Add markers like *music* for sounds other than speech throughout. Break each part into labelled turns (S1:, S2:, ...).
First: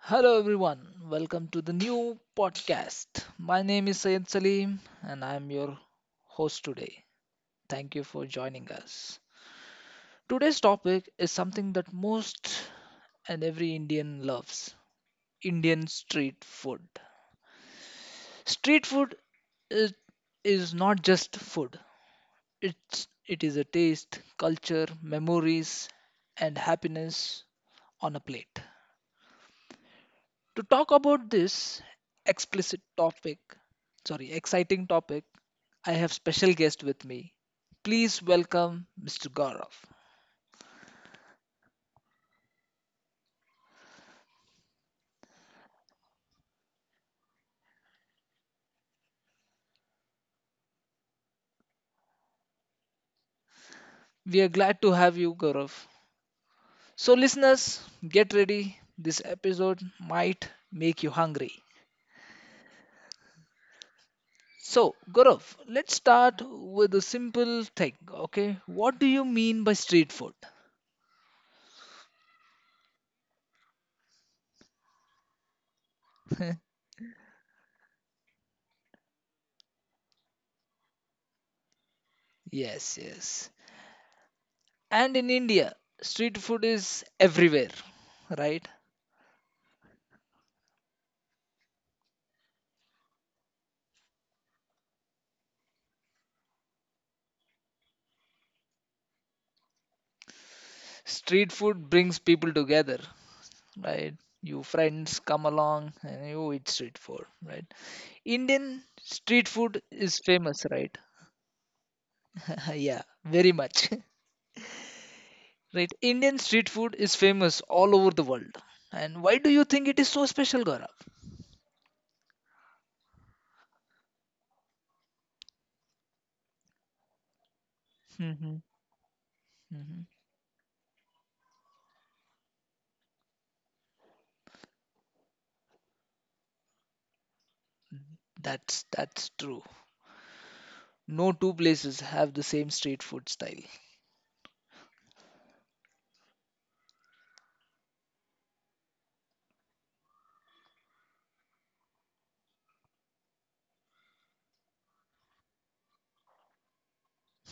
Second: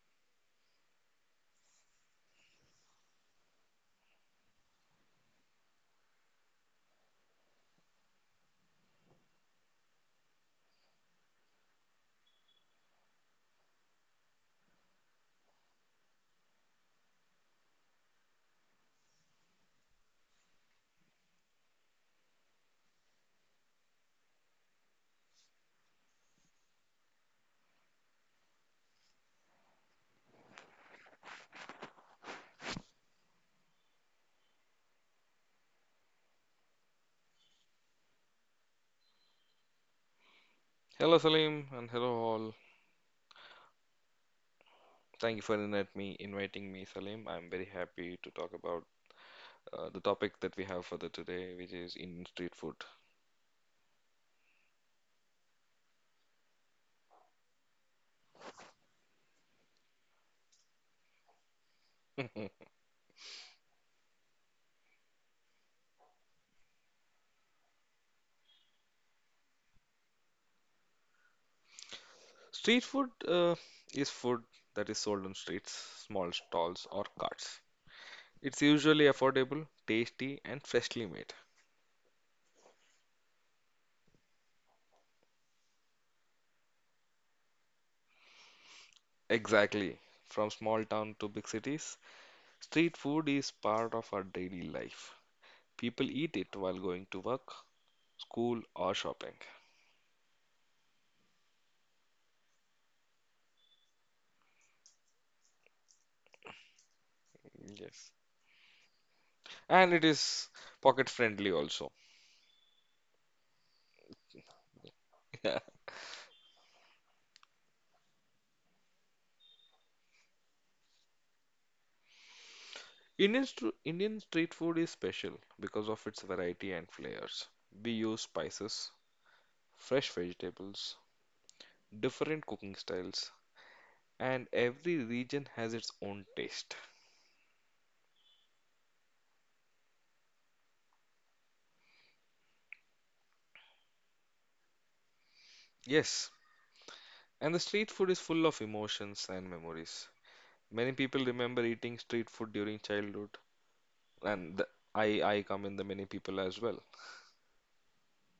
S1: Hello everyone, welcome to the new podcast. My name is Sayed Salim and I am your host today. Thank you for joining us. Today's topic is something that most and every Indian loves Indian street food. Street food is, is not just food, it is a taste, culture, memories, and happiness on a plate. To talk about this explicit topic, sorry, exciting topic, I have special guest with me. Please welcome Mr. Gaurav.
S2: Hello Salim and hello all. Thank you for inviting me, Salim. I'm very happy to talk about the topic that we have for the today, which is Indian street food.
S1: We are glad to have you, Gaurav. So, listeners, get ready. This episode might make you hungry.
S2: *laughs*
S1: So, Gaurav, let's start with a simple thing, okay? What do you mean by street food?
S2: Street food is food that is sold on streets, small stalls,
S1: *laughs*
S2: or carts. It's usually affordable, tasty, and freshly made.
S1: yes, yes. And in India, street food is everywhere, right?
S2: Exactly. From small town to big cities, street food is part of our daily life. People eat it while going to work, school, or shopping.
S1: Street food brings people together, right? You friends come along and you eat street food,
S2: Yes.
S1: right? Indian
S2: And it
S1: street
S2: is
S1: food is
S2: pocket
S1: famous,
S2: friendly
S1: right?
S2: also.
S1: *laughs* yeah, very much.
S2: *laughs*
S1: *laughs* right? Indian street food is famous all over the world. And why do you think it is so special, Gaurav?
S2: Indian street food is special because of its variety and flavors. We use spices,
S1: hmm
S2: fresh
S1: hmm
S2: vegetables, different cooking styles, and every region has its own taste.
S1: that's true. No two places have the same street food style.
S2: Yes, and the street food is full of emotions and memories. Many people remember eating street food during childhood, and I come in the many people as well.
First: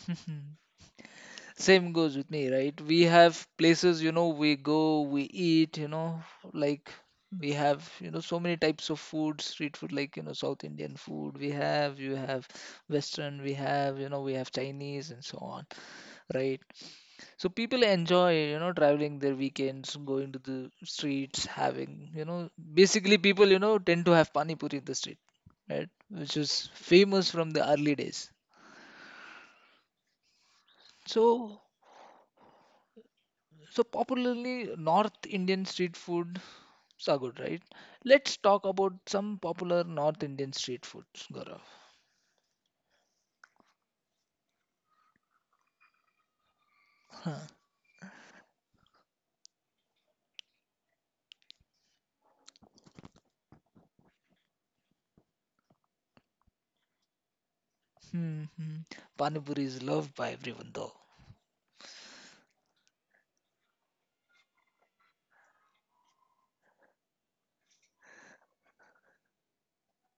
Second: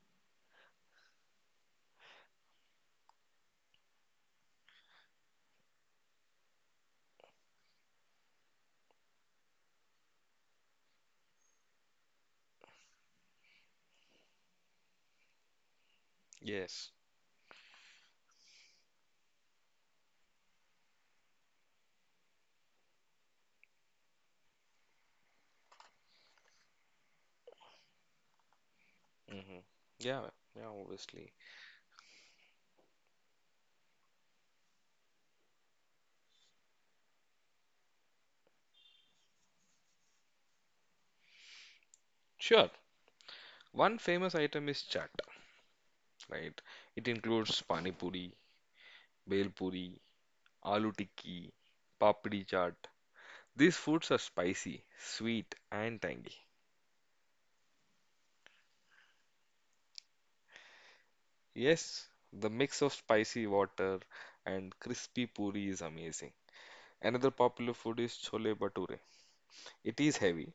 S1: *laughs* Same goes with me, right? We have places, you know, we go, we eat, you know, like we have, you know, so many types of food, street food, like, you know, South Indian food we have, you have Western, we have, you know, we have Chinese and so on,
S2: Yes.
S1: right? So people enjoy, you know, traveling their weekends, going to the streets, having, you know, basically people, you know, tend to have pani puri in the street, right? Which is famous from the early days.
S2: Hmm. Yeah, yeah, obviously.
S1: So So popularly North Indian street foods are good, right? Let's talk about some popular North Indian street foods, Gaurav.
S2: Sure. One famous item is chaat. Right? It includes pani puri, bhel puri, aloo tikki, papdi chaat. These foods are spicy, sweet, and tangy.
S1: Hmm, hmm. Pani puri is loved by everyone though.
S2: Yes, the mix of spicy water and crispy puri is amazing. Another popular food is chole bhature. It is heavy,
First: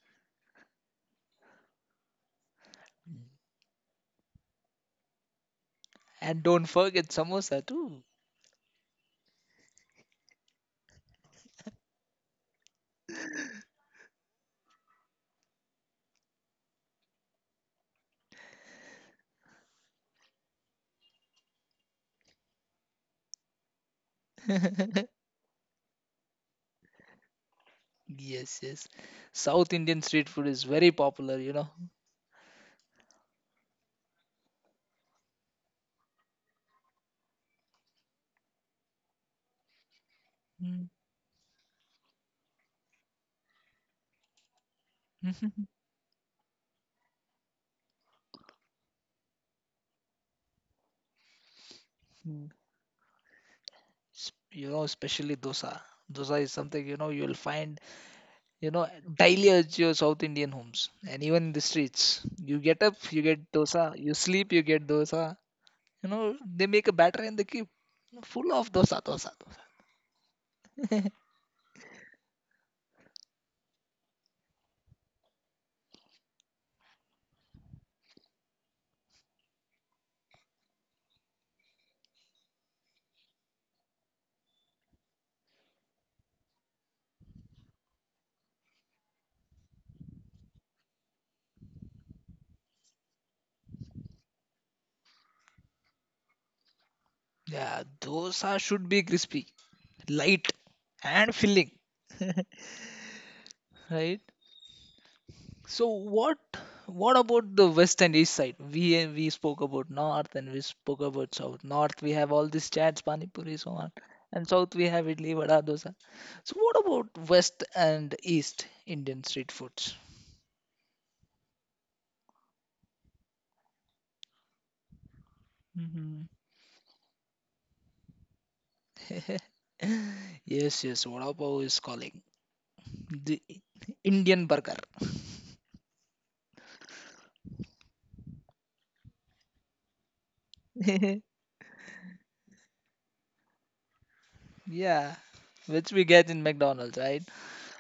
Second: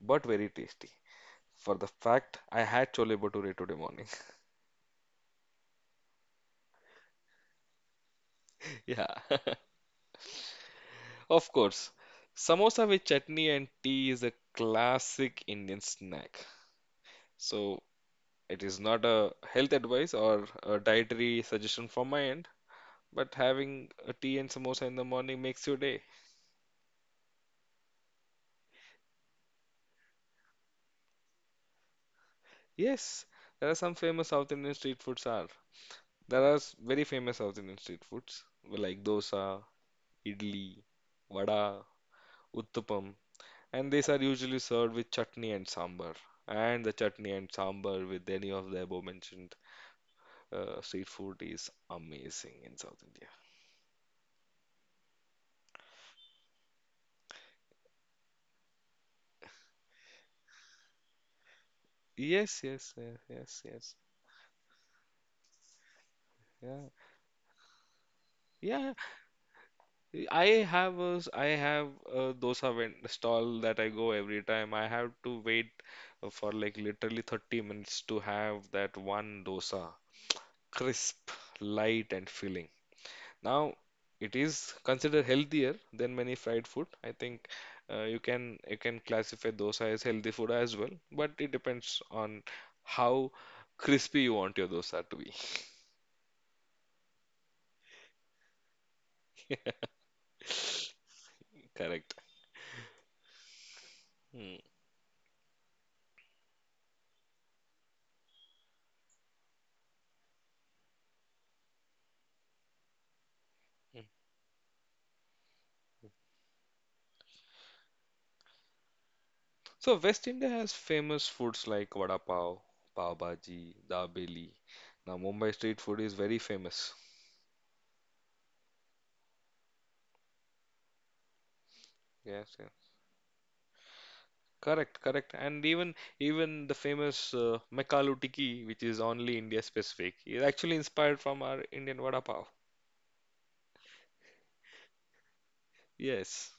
S2: but very tasty. For the fact, I had chole bhature today morning. *laughs*
S1: And don't forget samosa too.
S2: Yeah, *laughs* of course. Samosa with chutney and tea is a classic Indian snack. So, it is not a health advice or a dietary suggestion from my end, but having a tea and samosa in the morning
S1: *laughs*
S2: makes your day.
S1: Yes, yes. South Indian street food is very popular, you know.
S2: Yes, there are some famous South Indian street foods are. There are very famous South Indian street foods like dosa, idli,
S1: Mm.
S2: vada, uttapam, and these are usually served with chutney and sambar.
S1: *laughs*
S2: And the chutney and sambar with any of the above mentioned street food is amazing in South India.
S1: Mm. You know, especially dosa. Dosa is something, you know, you'll find you know daily at your south indian homes and even in
S2: Yes,
S1: the
S2: yes,
S1: streets,
S2: yes,
S1: you
S2: yes,
S1: get
S2: yes.
S1: up you get dosa, you sleep you get dosa,
S2: Yeah.
S1: you know they make a batter and they keep
S2: Yeah,
S1: full of dosa dosa dosa.
S2: I have a dosa vend stall that I go every time. I have to wait for like literally 30 minutes to have that one dosa. Crisp, light and filling. Now, it is considered healthier than many fried food. I think you can classify dosa as healthy food as well, but it depends on how crispy you want your dosa to be.
S1: Yeah, dosa should be crispy, light, and filling,
S2: *laughs* Correct.
S1: right?
S2: Hmm.
S1: So what what about the west and east side? We spoke about north and we spoke about south. North we have all these chats, pani puri so on, and south we have idli, vada, dosa. So what about west and east indian street foods?
S2: So West India has famous foods like vada pav, pav bhaji, dabeli. Now
S1: Mhm.
S2: Mumbai street food is very famous.
S1: *laughs* yes, yes. Vada pav is calling the
S2: Yes, yes.
S1: Indian burger.
S2: Correct, correct. And even the famous Mekalu Tikki, which is only India specific,
S1: *laughs*
S2: is actually inspired from our Indian vada pav.
S1: yeah, which we get in McDonald's, right?
S2: Yes.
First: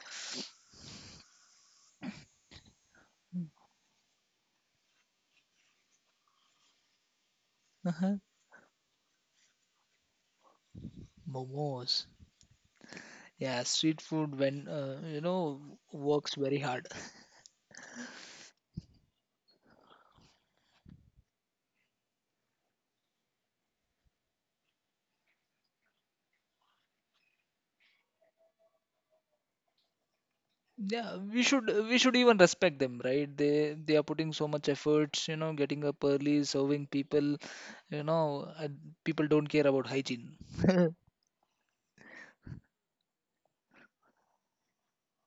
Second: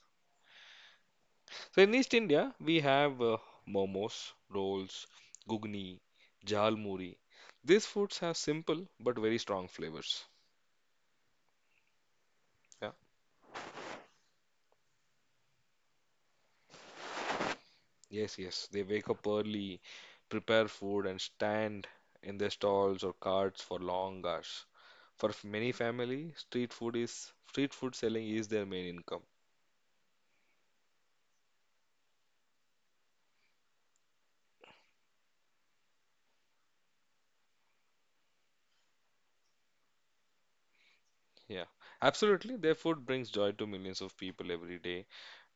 S2: So in East India, we have momos, rolls, gugni, jhal muri. These
S1: Uh-huh.
S2: foods have simple but very strong flavors.
S1: Momos.
S2: Yeah.
S1: Yeah, street food when you know works very hard.
S2: Yes, yes. They wake up early, prepare food, and stand in their stalls or carts for long hours. For many family, street food selling is their main income.
S1: Yeah, we should even respect them, right? They are putting so much efforts, you know, getting up early, serving people, you know, people don't care about hygiene.
S2: Yeah, absolutely. Their food brings joy to millions of people every day.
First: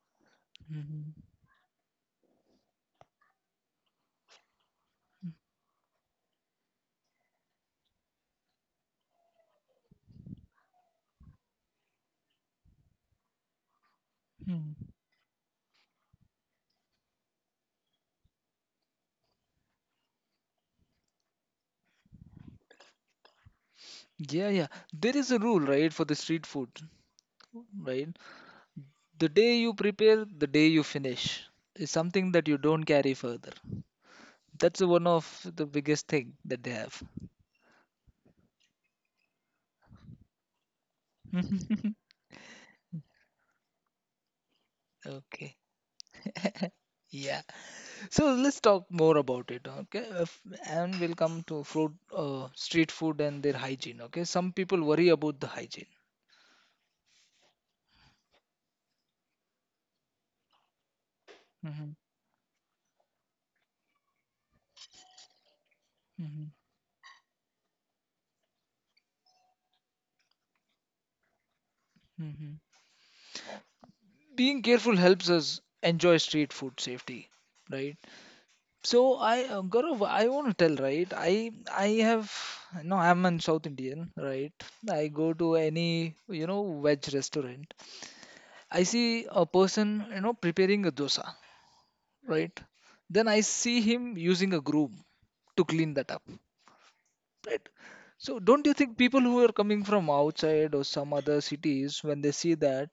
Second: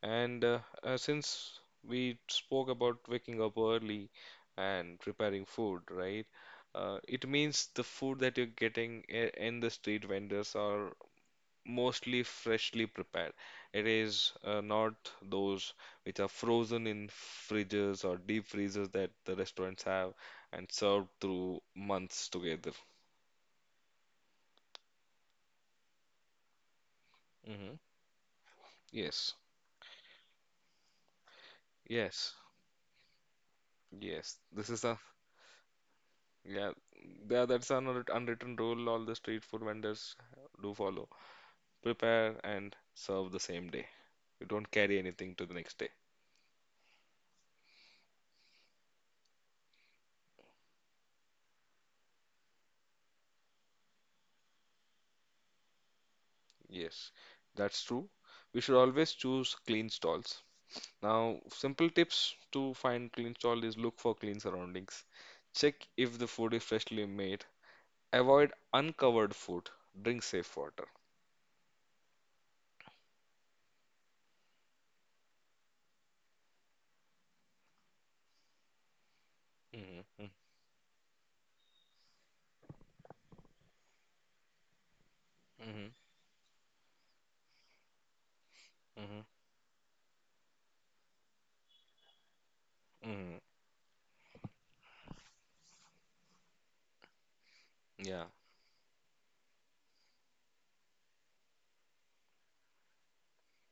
S2: And
S1: Mhm.
S2: since we spoke about waking up early and preparing food, right? It means the food that you're getting in the street vendors are mostly freshly prepared. It is
S1: Hmm.
S2: not those which are frozen in fridges or deep freezers that the restaurants have and served through months together.
S1: Yeah, yeah. There is a rule, right, for the street food,
S2: Hmm.
S1: right? The
S2: Yes,
S1: day you prepare, the day you finish is
S2: yes,
S1: something that you don't carry further.
S2: yes. This
S1: That's
S2: is a
S1: one of the biggest thing that they
S2: yeah,
S1: have.
S2: yeah. That's an unwritten rule all the street food vendors do follow.
S1: *laughs*
S2: Prepare and serve the same day. You don't carry anything
S1: Okay.
S2: to the next day.
S1: Yeah. So let's talk more about it. Okay. And we'll come to food, street food and their hygiene. Okay. Some people worry about the hygiene.
S2: Yes, that's true. We should always choose clean stalls. Now, simple
S1: hmm
S2: tips to find clean stall is look for clean surroundings. Check if the food is
S1: hmm
S2: freshly made. Avoid uncovered food. Drink safe water.
S1: hmm Being careful helps us enjoy street food safety, right? So I,
S2: Mm-hmm,
S1: Gaurav, I want to tell right. I have no. I'm an South Indian, right? I
S2: mm-hmm,
S1: go to any you know veg restaurant.
S2: mm-hmm,
S1: I see a person you know preparing a dosa, right?
S2: mm-hmm.
S1: Then I see him using a broom to clean that up.
S2: Yeah.
S1: Right. So don't you think people who are coming from outside or some other cities, when they see that,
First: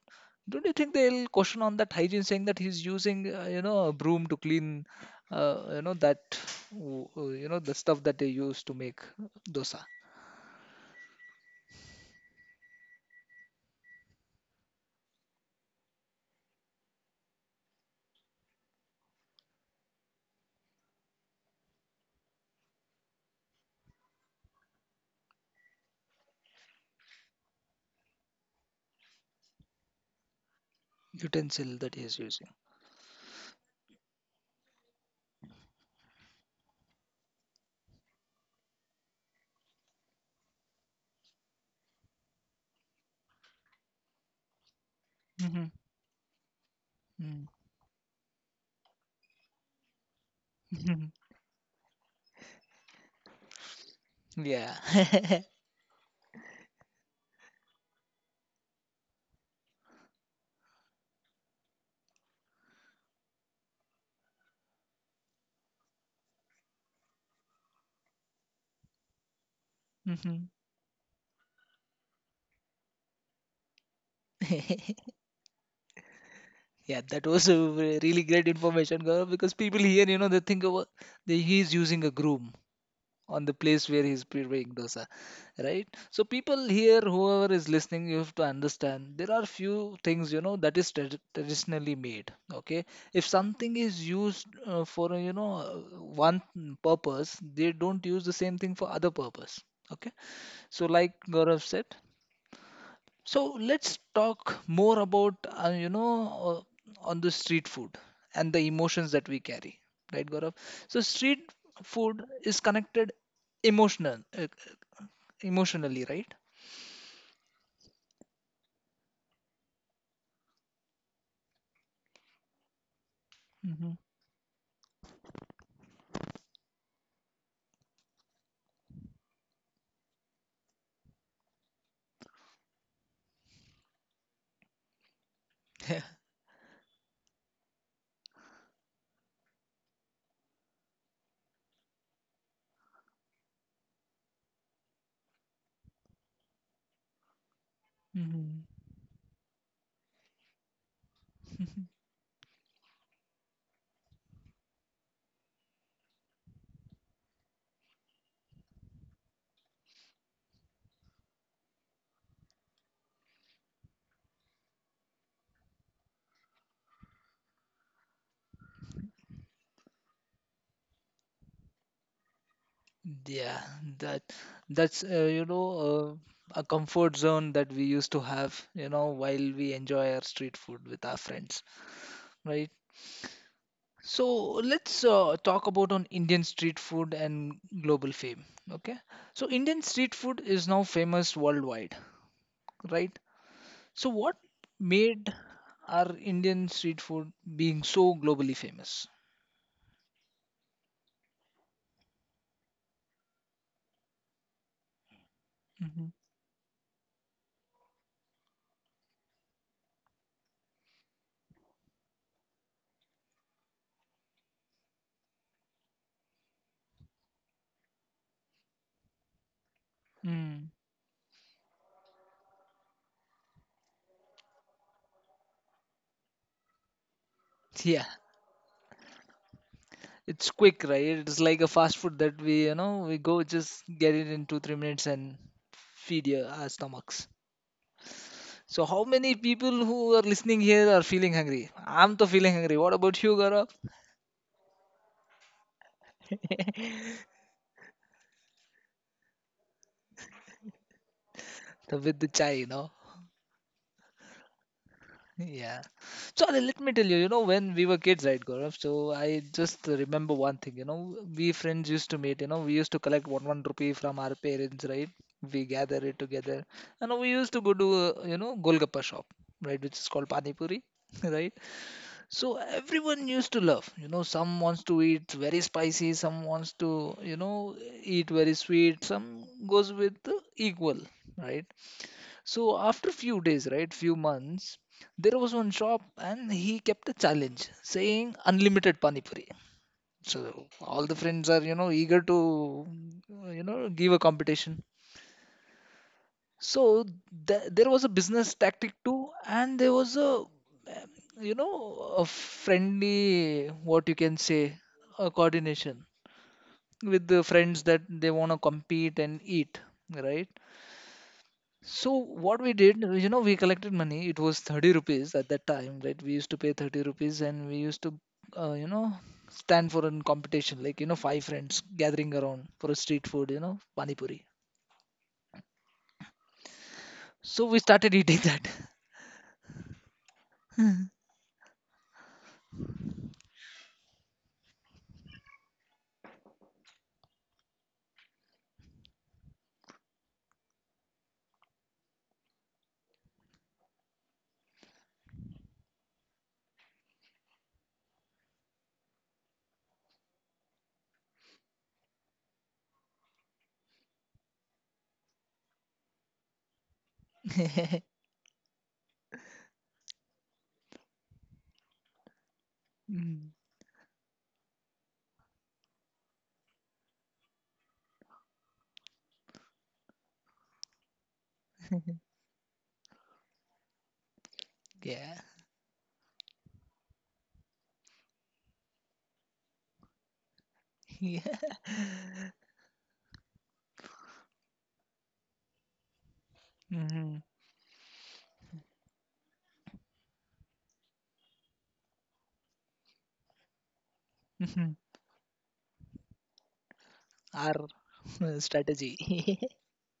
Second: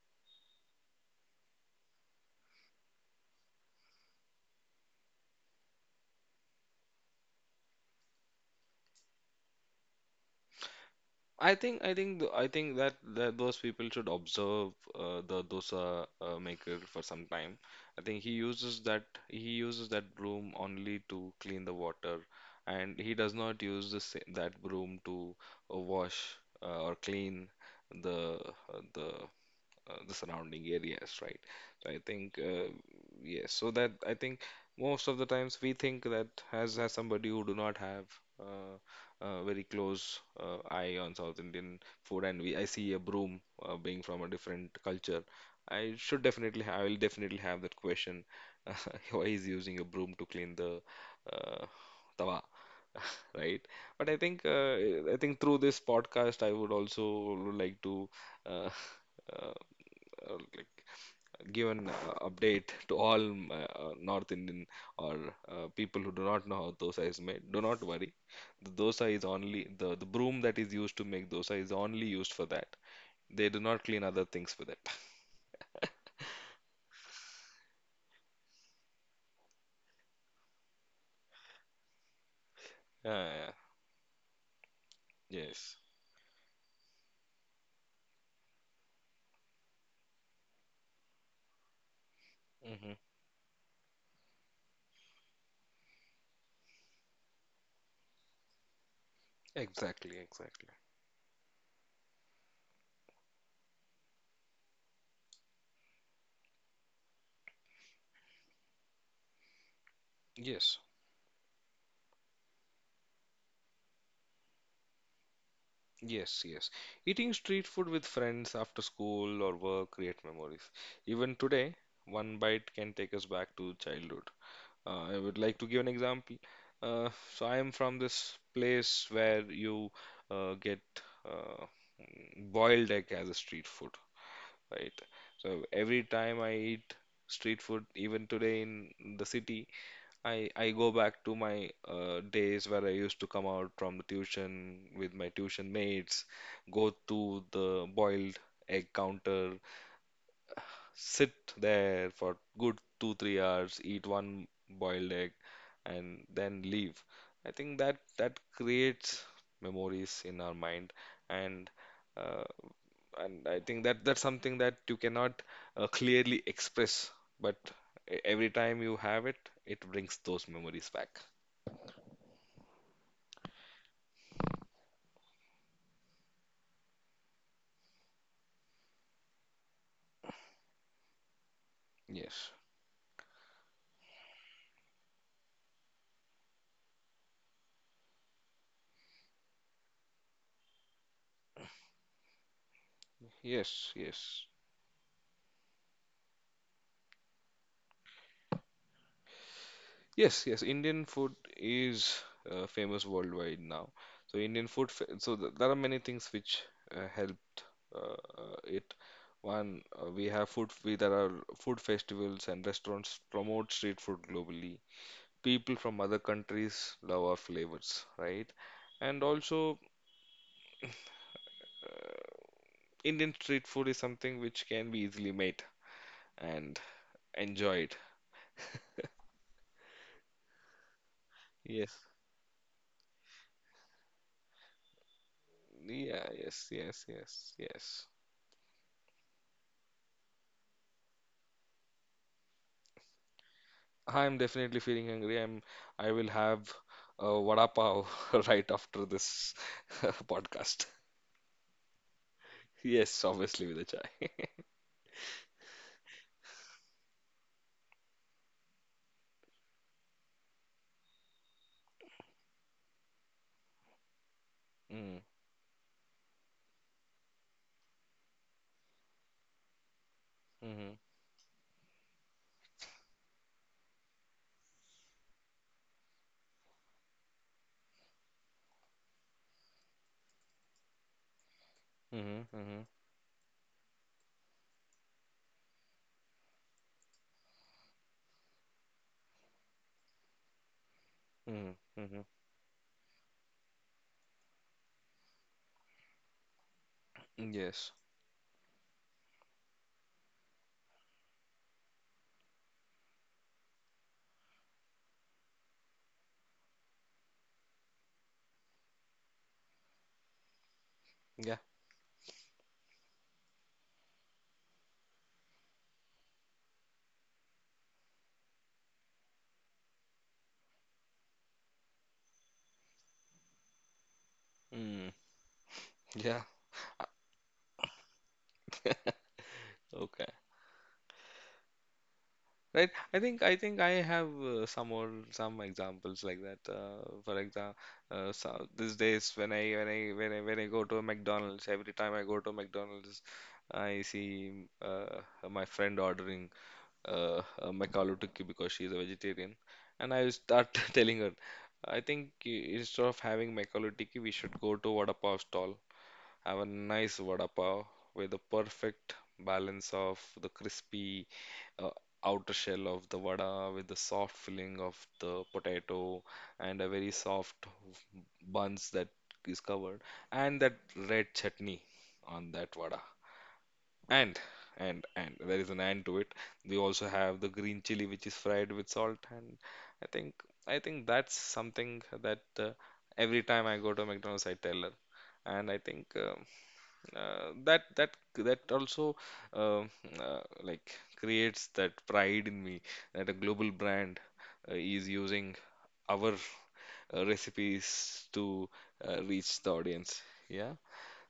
S1: don't you think they'll question on that hygiene, saying that he's using, you know, a broom to clean, you know, that, you know, the stuff that they use to make dosa,
S2: I think that, those people should observe the dosa maker for some time. I think he uses that broom only to clean the water, and he does not use the that broom to wash or clean the uh, the the surrounding areas, right?
S1: utensil
S2: So
S1: that
S2: I
S1: he's
S2: think
S1: using.
S2: yes, so that I think most of the times we think that as somebody who do not have uh, a very close eye on South Indian food, and we I see a broom being from a different culture.
S1: Mm-hmm.
S2: I will definitely have that question. *laughs* Why is using a broom to clean the
S1: *laughs*
S2: uh, tawa, *laughs* right? But
S1: Yeah.
S2: I think
S1: *laughs*
S2: through this podcast, I would also like to uh, *laughs* uh, like give an update to all North Indian or people who do not know how dosa is made. Do not worry. The dosa is only the,
S1: hmm
S2: the broom that is used to make dosa is only used for that. They do not clean other things
S1: *laughs*
S2: with it. *laughs*
S1: Yeah, that was a really great information, Gaurav, because people here, you know, they think of, that he's using a broom
S2: Yeah,
S1: on the
S2: yeah.
S1: place where he's preparing dosa, right?
S2: Yes.
S1: So people here, whoever is listening, you have to understand there are few things you know that is traditionally made. Okay, if
S2: Hmm.
S1: something is used for you know one purpose, they don't use the same thing for other purpose. Okay,
S2: Exactly,
S1: so like
S2: exactly.
S1: Gaurav said, so let's talk more about you know on the street food and the emotions that we carry, right, Gaurav? So
S2: Yes,
S1: street food is connected emotional emotionally, right?
S2: yes, yes. Eating street food with friends after school or work create memories. Even today, one bite can take us
S1: Mm-hmm.
S2: back to childhood. I would like to give an example. Uh, so I am from this place where you get uh, boiled egg as a street food, right? So
S1: *laughs*
S2: every time I eat street food, even today in the city, I go back to my days where I used to come out from the tuition with my tuition mates, go to the
S1: Mm-hmm.
S2: boiled egg counter, sit there for good two, 3 hours, eat one boiled egg, and then leave. I think that creates memories in our mind, and uh, and I think that that's something that you cannot clearly express, but Every time you have it, it brings those memories back.
S1: *laughs* yeah, that that's you know a comfort zone that we used to have you know while we enjoy our street food with our friends,
S2: Yes,
S1: right? So let's talk about on indian street food and global fame, okay? So indian street food is now famous worldwide, right?
S2: yes,
S1: So what
S2: yes,
S1: made our indian street food being so globally famous?
S2: yes, yes. Indian food is famous worldwide now. So Indian food, fa- so th there are
S1: Mm-hmm.
S2: many things which helped it. One, we have food. There are food festivals and restaurants promote street food globally. People from other countries love our flavors, right? And also,
S1: Mm.
S2: Indian street food is something which can be easily made and enjoyed.
S1: Yeah, it's quick, right? It's like a
S2: Yes.
S1: fast food that we, you know, we go just get it in two, 3 minutes and feed
S2: Yeah,
S1: your, our
S2: yes, yes,
S1: stomachs.
S2: yes, yes.
S1: So, how many people who are listening here are feeling hungry? I'm to feeling hungry. What about you, Gaurav?
S2: I'm definitely feeling hungry. I will have a vada pav *laughs* right after this *laughs* podcast.
S1: The, with the chai, you know.
S2: Yes, obviously with a chai.
S1: Yeah. So Ale, let me tell you, you know, when we were kids, right, Gaurav? So I just remember one thing, you know, we friends used to meet, you know, we used to collect one rupee from our parents, right?
S2: Mm,
S1: We gather it together, and we used to go to, you know, Golgappa shop, right, which is called Pani Puri, *laughs*
S2: mm-hmm,
S1: right? So everyone used to love, you know, some wants to eat very spicy, some wants to, you know, eat very sweet, some goes with the equal, right?
S2: mm-hmm, mm-hmm,
S1: So after few days, right, few months, there was one shop and he kept a challenge saying unlimited pani puri. So
S2: mm-hmm,
S1: all the
S2: mm-hmm.
S1: friends are, you know, eager to, you know, give a competition.
S2: Yes.
S1: So there was a business tactic too, and there was a, you know, a friendly, what you can say, a coordination with the friends that they want to compete and eat, right?
S2: Yeah.
S1: So what we did, you know, we collected money. It was 30 rupees at that time, right? We used to pay 30 rupees and we used to, you know, stand for a competition, like, you know, five friends gathering around for a street food, you know, pani puri.
S2: Mm, yeah.
S1: So we started eating
S2: Okay. Right. I think I have some examples like that. For example, so these days when I go to a McDonald's, every time I go to McDonald's, I see my friend ordering McAloo tikki because she's a vegetarian, and I start *laughs* telling her, I think instead of having McAloo tikki, we should go to Vada Pav stall, have a nice vada pav with the
S1: that. *laughs*
S2: perfect balance of the crispy uh, outer shell of the vada with the
S1: Mm,
S2: soft filling of the potato and a very soft buns that is covered and that red chutney on that vada. And and there is an and to it.
S1: yeah.
S2: We also have the green chili, which is fried with salt, and I think I think that's something
S1: *laughs*
S2: that
S1: Yeah.
S2: every time I go to McDonald's, I tell her, and I think that that
S1: hmm
S2: that also um like creates that pride in me that a global brand is using
S1: hmm
S2: our recipes to
S1: Our
S2: reach
S1: *laughs*
S2: the audience.
S1: strategy.
S2: Yeah,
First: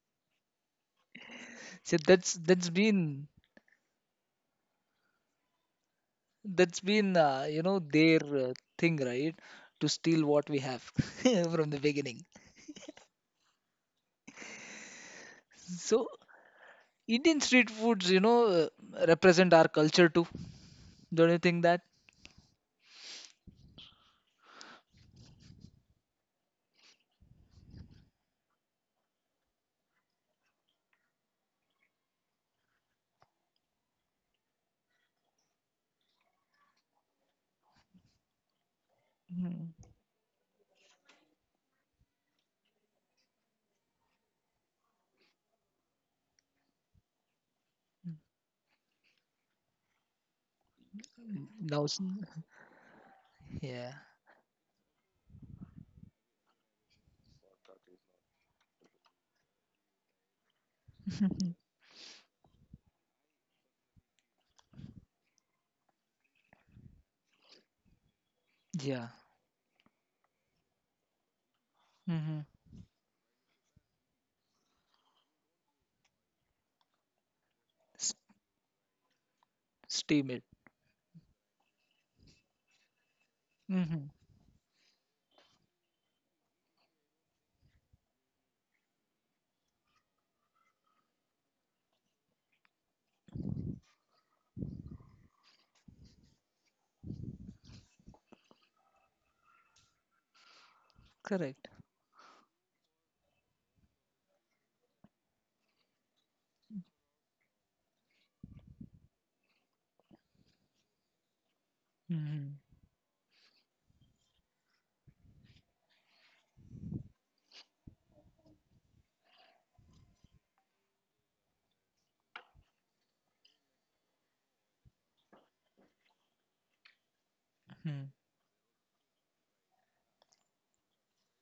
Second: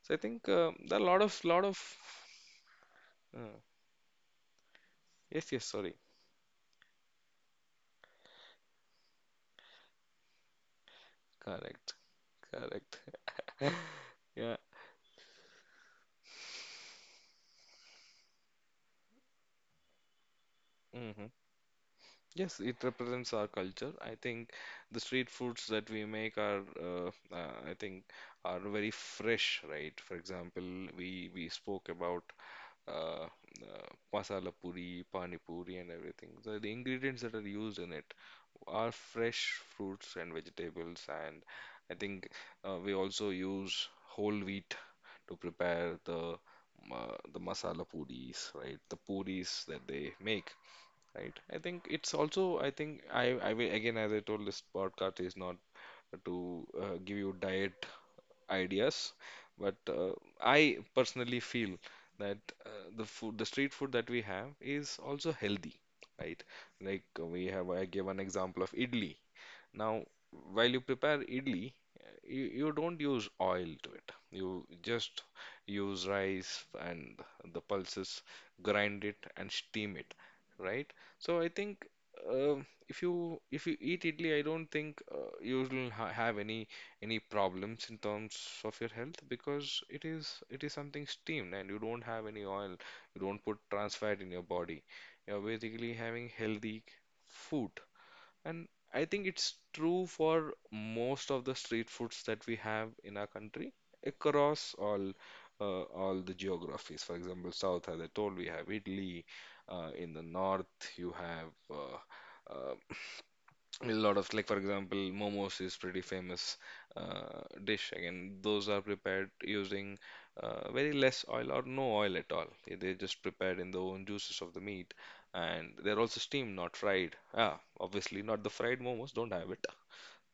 S2: so I think there are a lot of.
S1: *laughs* So that's been
S2: uh, Yes, yes, sorry.
S1: that's been you know their thing, right? To steal what we have *laughs* from the
S2: Correct.
S1: beginning.
S2: Correct. *laughs* Yeah.
S1: So Indian street foods, you know, represent our culture too. Don't
S2: Hmm.
S1: you think that?
S2: Yes, it represents our culture. I think the street foods that we make are, I think, are very fresh, right? For example, we spoke about uh, masala puri, pani puri, and everything. So the ingredients that are used in it are fresh
S1: Mm.
S2: fruits and vegetables, and I think we also use whole wheat to prepare the masala puris, right? The puris that they make, right?
S1: Now,
S2: I think it's also I think I
S1: yeah,
S2: will, again as I told, this podcast is not to give you diet ideas, but I
S1: Mm.
S2: personally feel that uh, the food the street food that we have is also healthy, right? Like we have, I gave an
S1: Yeah,
S2: example of idli. Now, while you prepare idli,
S1: mm-hmm.
S2: you don't use oil to it. You just use rice and the pulses, grind it and
S1: Steam it.
S2: steam it, right? So I think. If
S1: Mm-hmm.
S2: you eat idli, I don't think you'll ha have any problems in terms of your health because it is it is something steamed and you don't have any oil. You don't put trans fat in your body. You're basically having healthy food. And I think it's true for
S1: Correct.
S2: most of the street foods that we have in our country across all the geographies. For example, south, as I told, we have Italy. In the north, you
S1: Mm-hmm.
S2: have uh, a lot of, like for example, momos is pretty famous dish. Again, those are prepared using very less oil or no oil at all. They're just prepared in the own juices of the meat and they're also steamed, not fried. Obviously not the fried momos, don't have it.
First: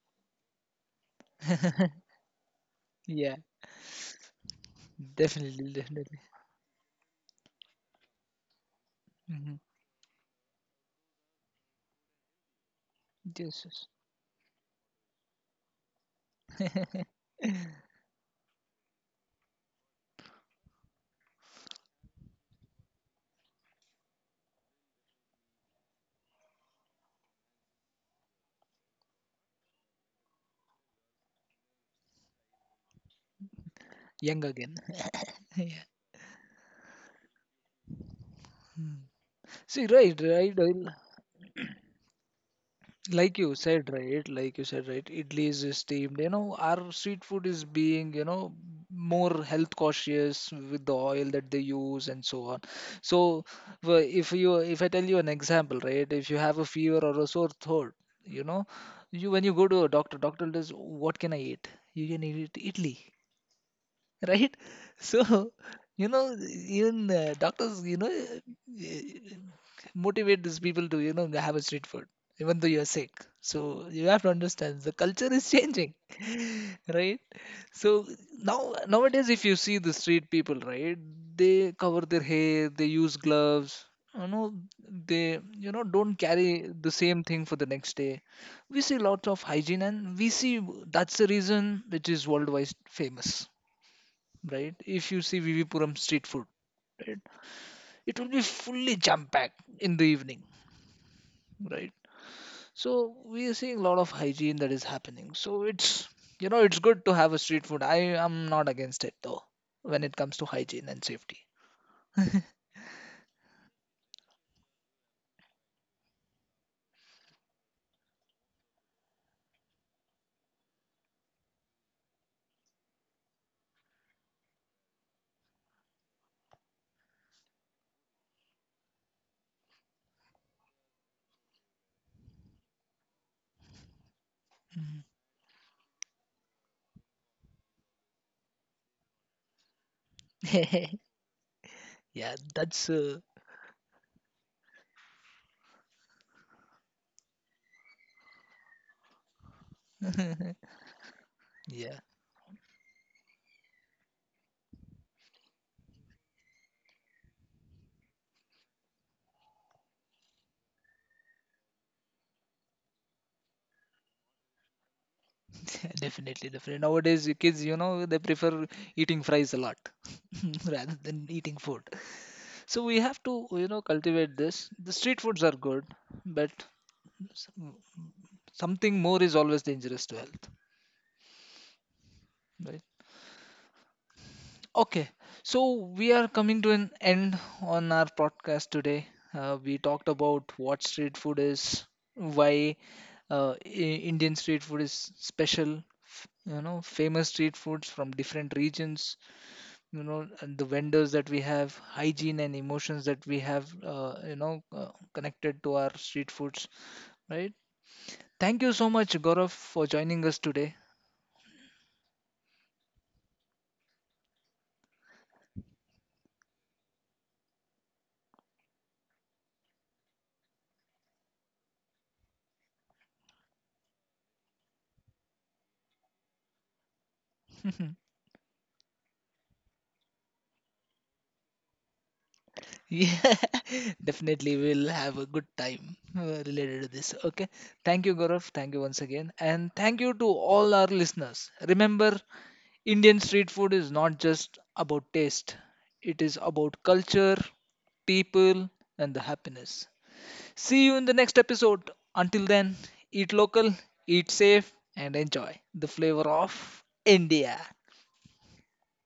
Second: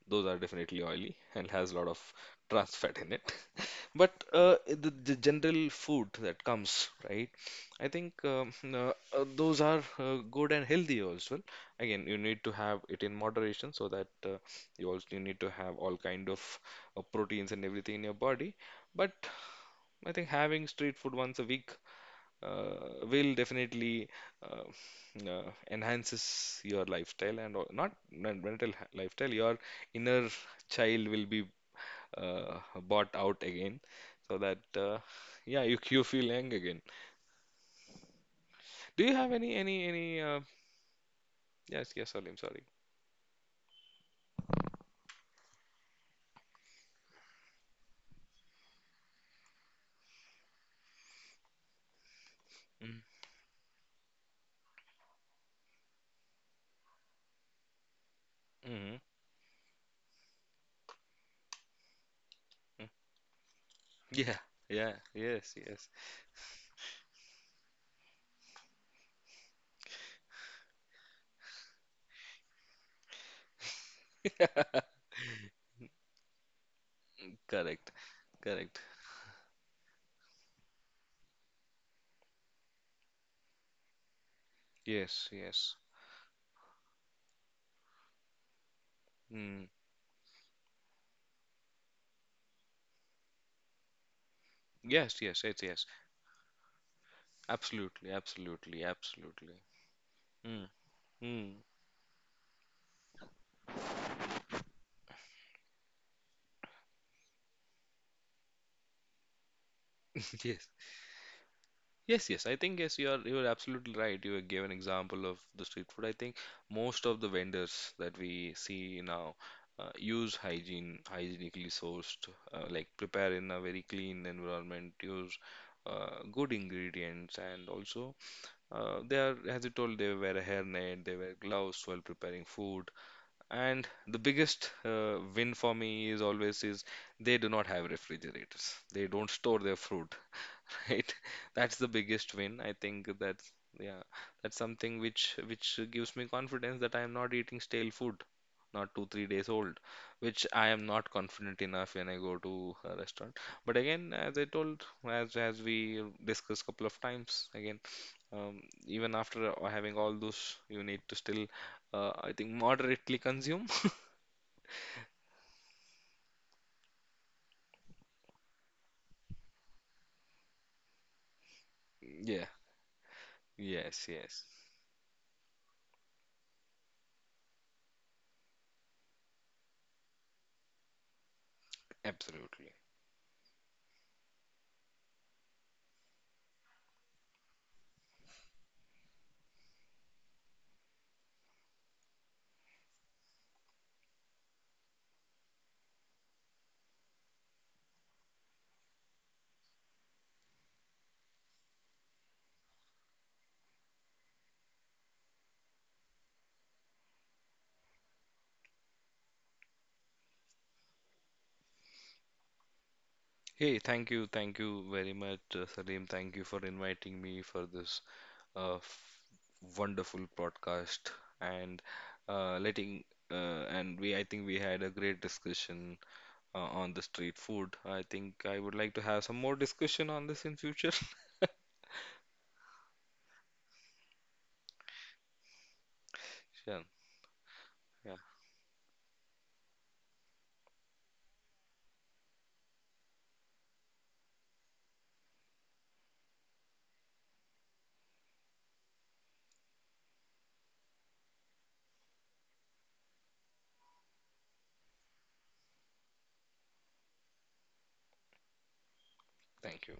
S2: Those are definitely oily and has a lot of
S1: *laughs*
S2: trans fat in it.
S1: Yeah,
S2: *laughs* But the, general
S1: definitely,
S2: food
S1: definitely.
S2: that comes, right? I think
S1: Mm-hmm.
S2: those are good and healthy as well. Again, you need to have it in moderation
S1: Yes,
S2: so that you need to have all kind of proteins and
S1: *laughs*
S2: everything in your body. But I think having street food once a week will definitely uh, uh, enhances your lifestyle, and not mental, lifestyle, your inner child will be bought out again so
S1: young
S2: that
S1: again. *laughs*
S2: yeah, you
S1: Yeah.
S2: you feel young again.
S1: Mm.
S2: Do you have any
S1: See, right, right, right.
S2: yes, yes, Salim, sorry.
S1: Like you said right, like you said right, idli is steamed, you know, our street food is being you know more health cautious with the oil that they use and so on. So
S2: Mm.
S1: if you, if I tell you an example, right, if you have a fever or a sore throat, you know,
S2: Mm.
S1: you when you go to a doctor, doctor does what can I eat, you can eat
S2: Mm.
S1: idli,
S2: Yeah.
S1: *laughs* right?
S2: Yeah. Yes.
S1: So,
S2: Yes.
S1: you know, even doctors, you know, motivate these people to, you know, have a street food, even though you're sick. So
S2: *laughs*
S1: you have to understand the culture is changing, *laughs*
S2: Correct.
S1: right?
S2: Correct.
S1: So now nowadays, if you see the street people, right, they cover their hair, they use gloves. You know,
S2: Yes. Yes.
S1: they you know don't carry the same thing for the next day. We see
S2: Mm.
S1: lots of hygiene, and we see that's the reason which is worldwide famous, right?
S2: Yes, yes,
S1: If
S2: it's
S1: you see
S2: yes.
S1: VV Puram street food, right,
S2: Absolutely,
S1: it will
S2: absolutely,
S1: be fully
S2: absolutely.
S1: jam packed in the
S2: Mm.
S1: evening,
S2: Mm.
S1: right? So we are seeing a lot of hygiene that is happening. So it's you know it's good to have a street food. I am not against it though
S2: *laughs*
S1: when it
S2: Yes.
S1: comes to hygiene and safety.
S2: Yes, yes. I think yes, you are absolutely right. You gave an example of the street food. I think most of the vendors that we see now use hygienically sourced, like prepare in a very clean environment, use good ingredients, and also as you told, they wear a hairnet, they wear gloves while preparing food. And the biggest win for
S1: Mhm.
S2: me is always is they do not have refrigerators. They don't store their food, *laughs* right? That's the
S1: *laughs*
S2: biggest win. I think
S1: yeah,
S2: that's
S1: that's
S2: yeah, that's something which gives me confidence that I am not eating stale food, not two, 3 days old, which I am not confident enough when I go to
S1: yeah,
S2: a restaurant. But again, as I told, as we discussed couple of times, again, even after having all those, you need to still I think moderately consume. *laughs*
S1: *laughs* definitely, definitely. Nowadays, the kids, you know, they prefer eating fries a lot *laughs* rather than
S2: Yeah.
S1: eating food. So
S2: Yes,
S1: we have
S2: yes.
S1: to, you know, cultivate this. The street foods are good, but something more is always dangerous to health,
S2: Absolutely.
S1: right? Okay, so we are coming to an end on our podcast today. We talked about what street food is, why indian street food is special, you know famous street foods from different regions, you know, and the vendors that we have, hygiene and emotions that we have you know connected to our street foods, right? Thank you so much gaurav for joining us today.
S2: Hey, thank you. Thank you very much, Salim. Thank you for inviting me for this uh, f- wonderful podcast and letting and we I think we had a great discussion on the street food. I
S1: *laughs*
S2: think I would like to have some more discussion on this in future. *laughs*
S1: Yeah, *laughs* definitely we'll have a good time
S2: Sure.
S1: related to this. Okay.
S2: Yeah.
S1: Thank you, Gaurav. Thank you once again. And thank you to all our listeners. Remember, Indian street food is not just about taste, it is about culture, people, and the happiness. See you in the next episode. Until then, eat local, eat safe, and enjoy the flavor of India.
S2: Thank you.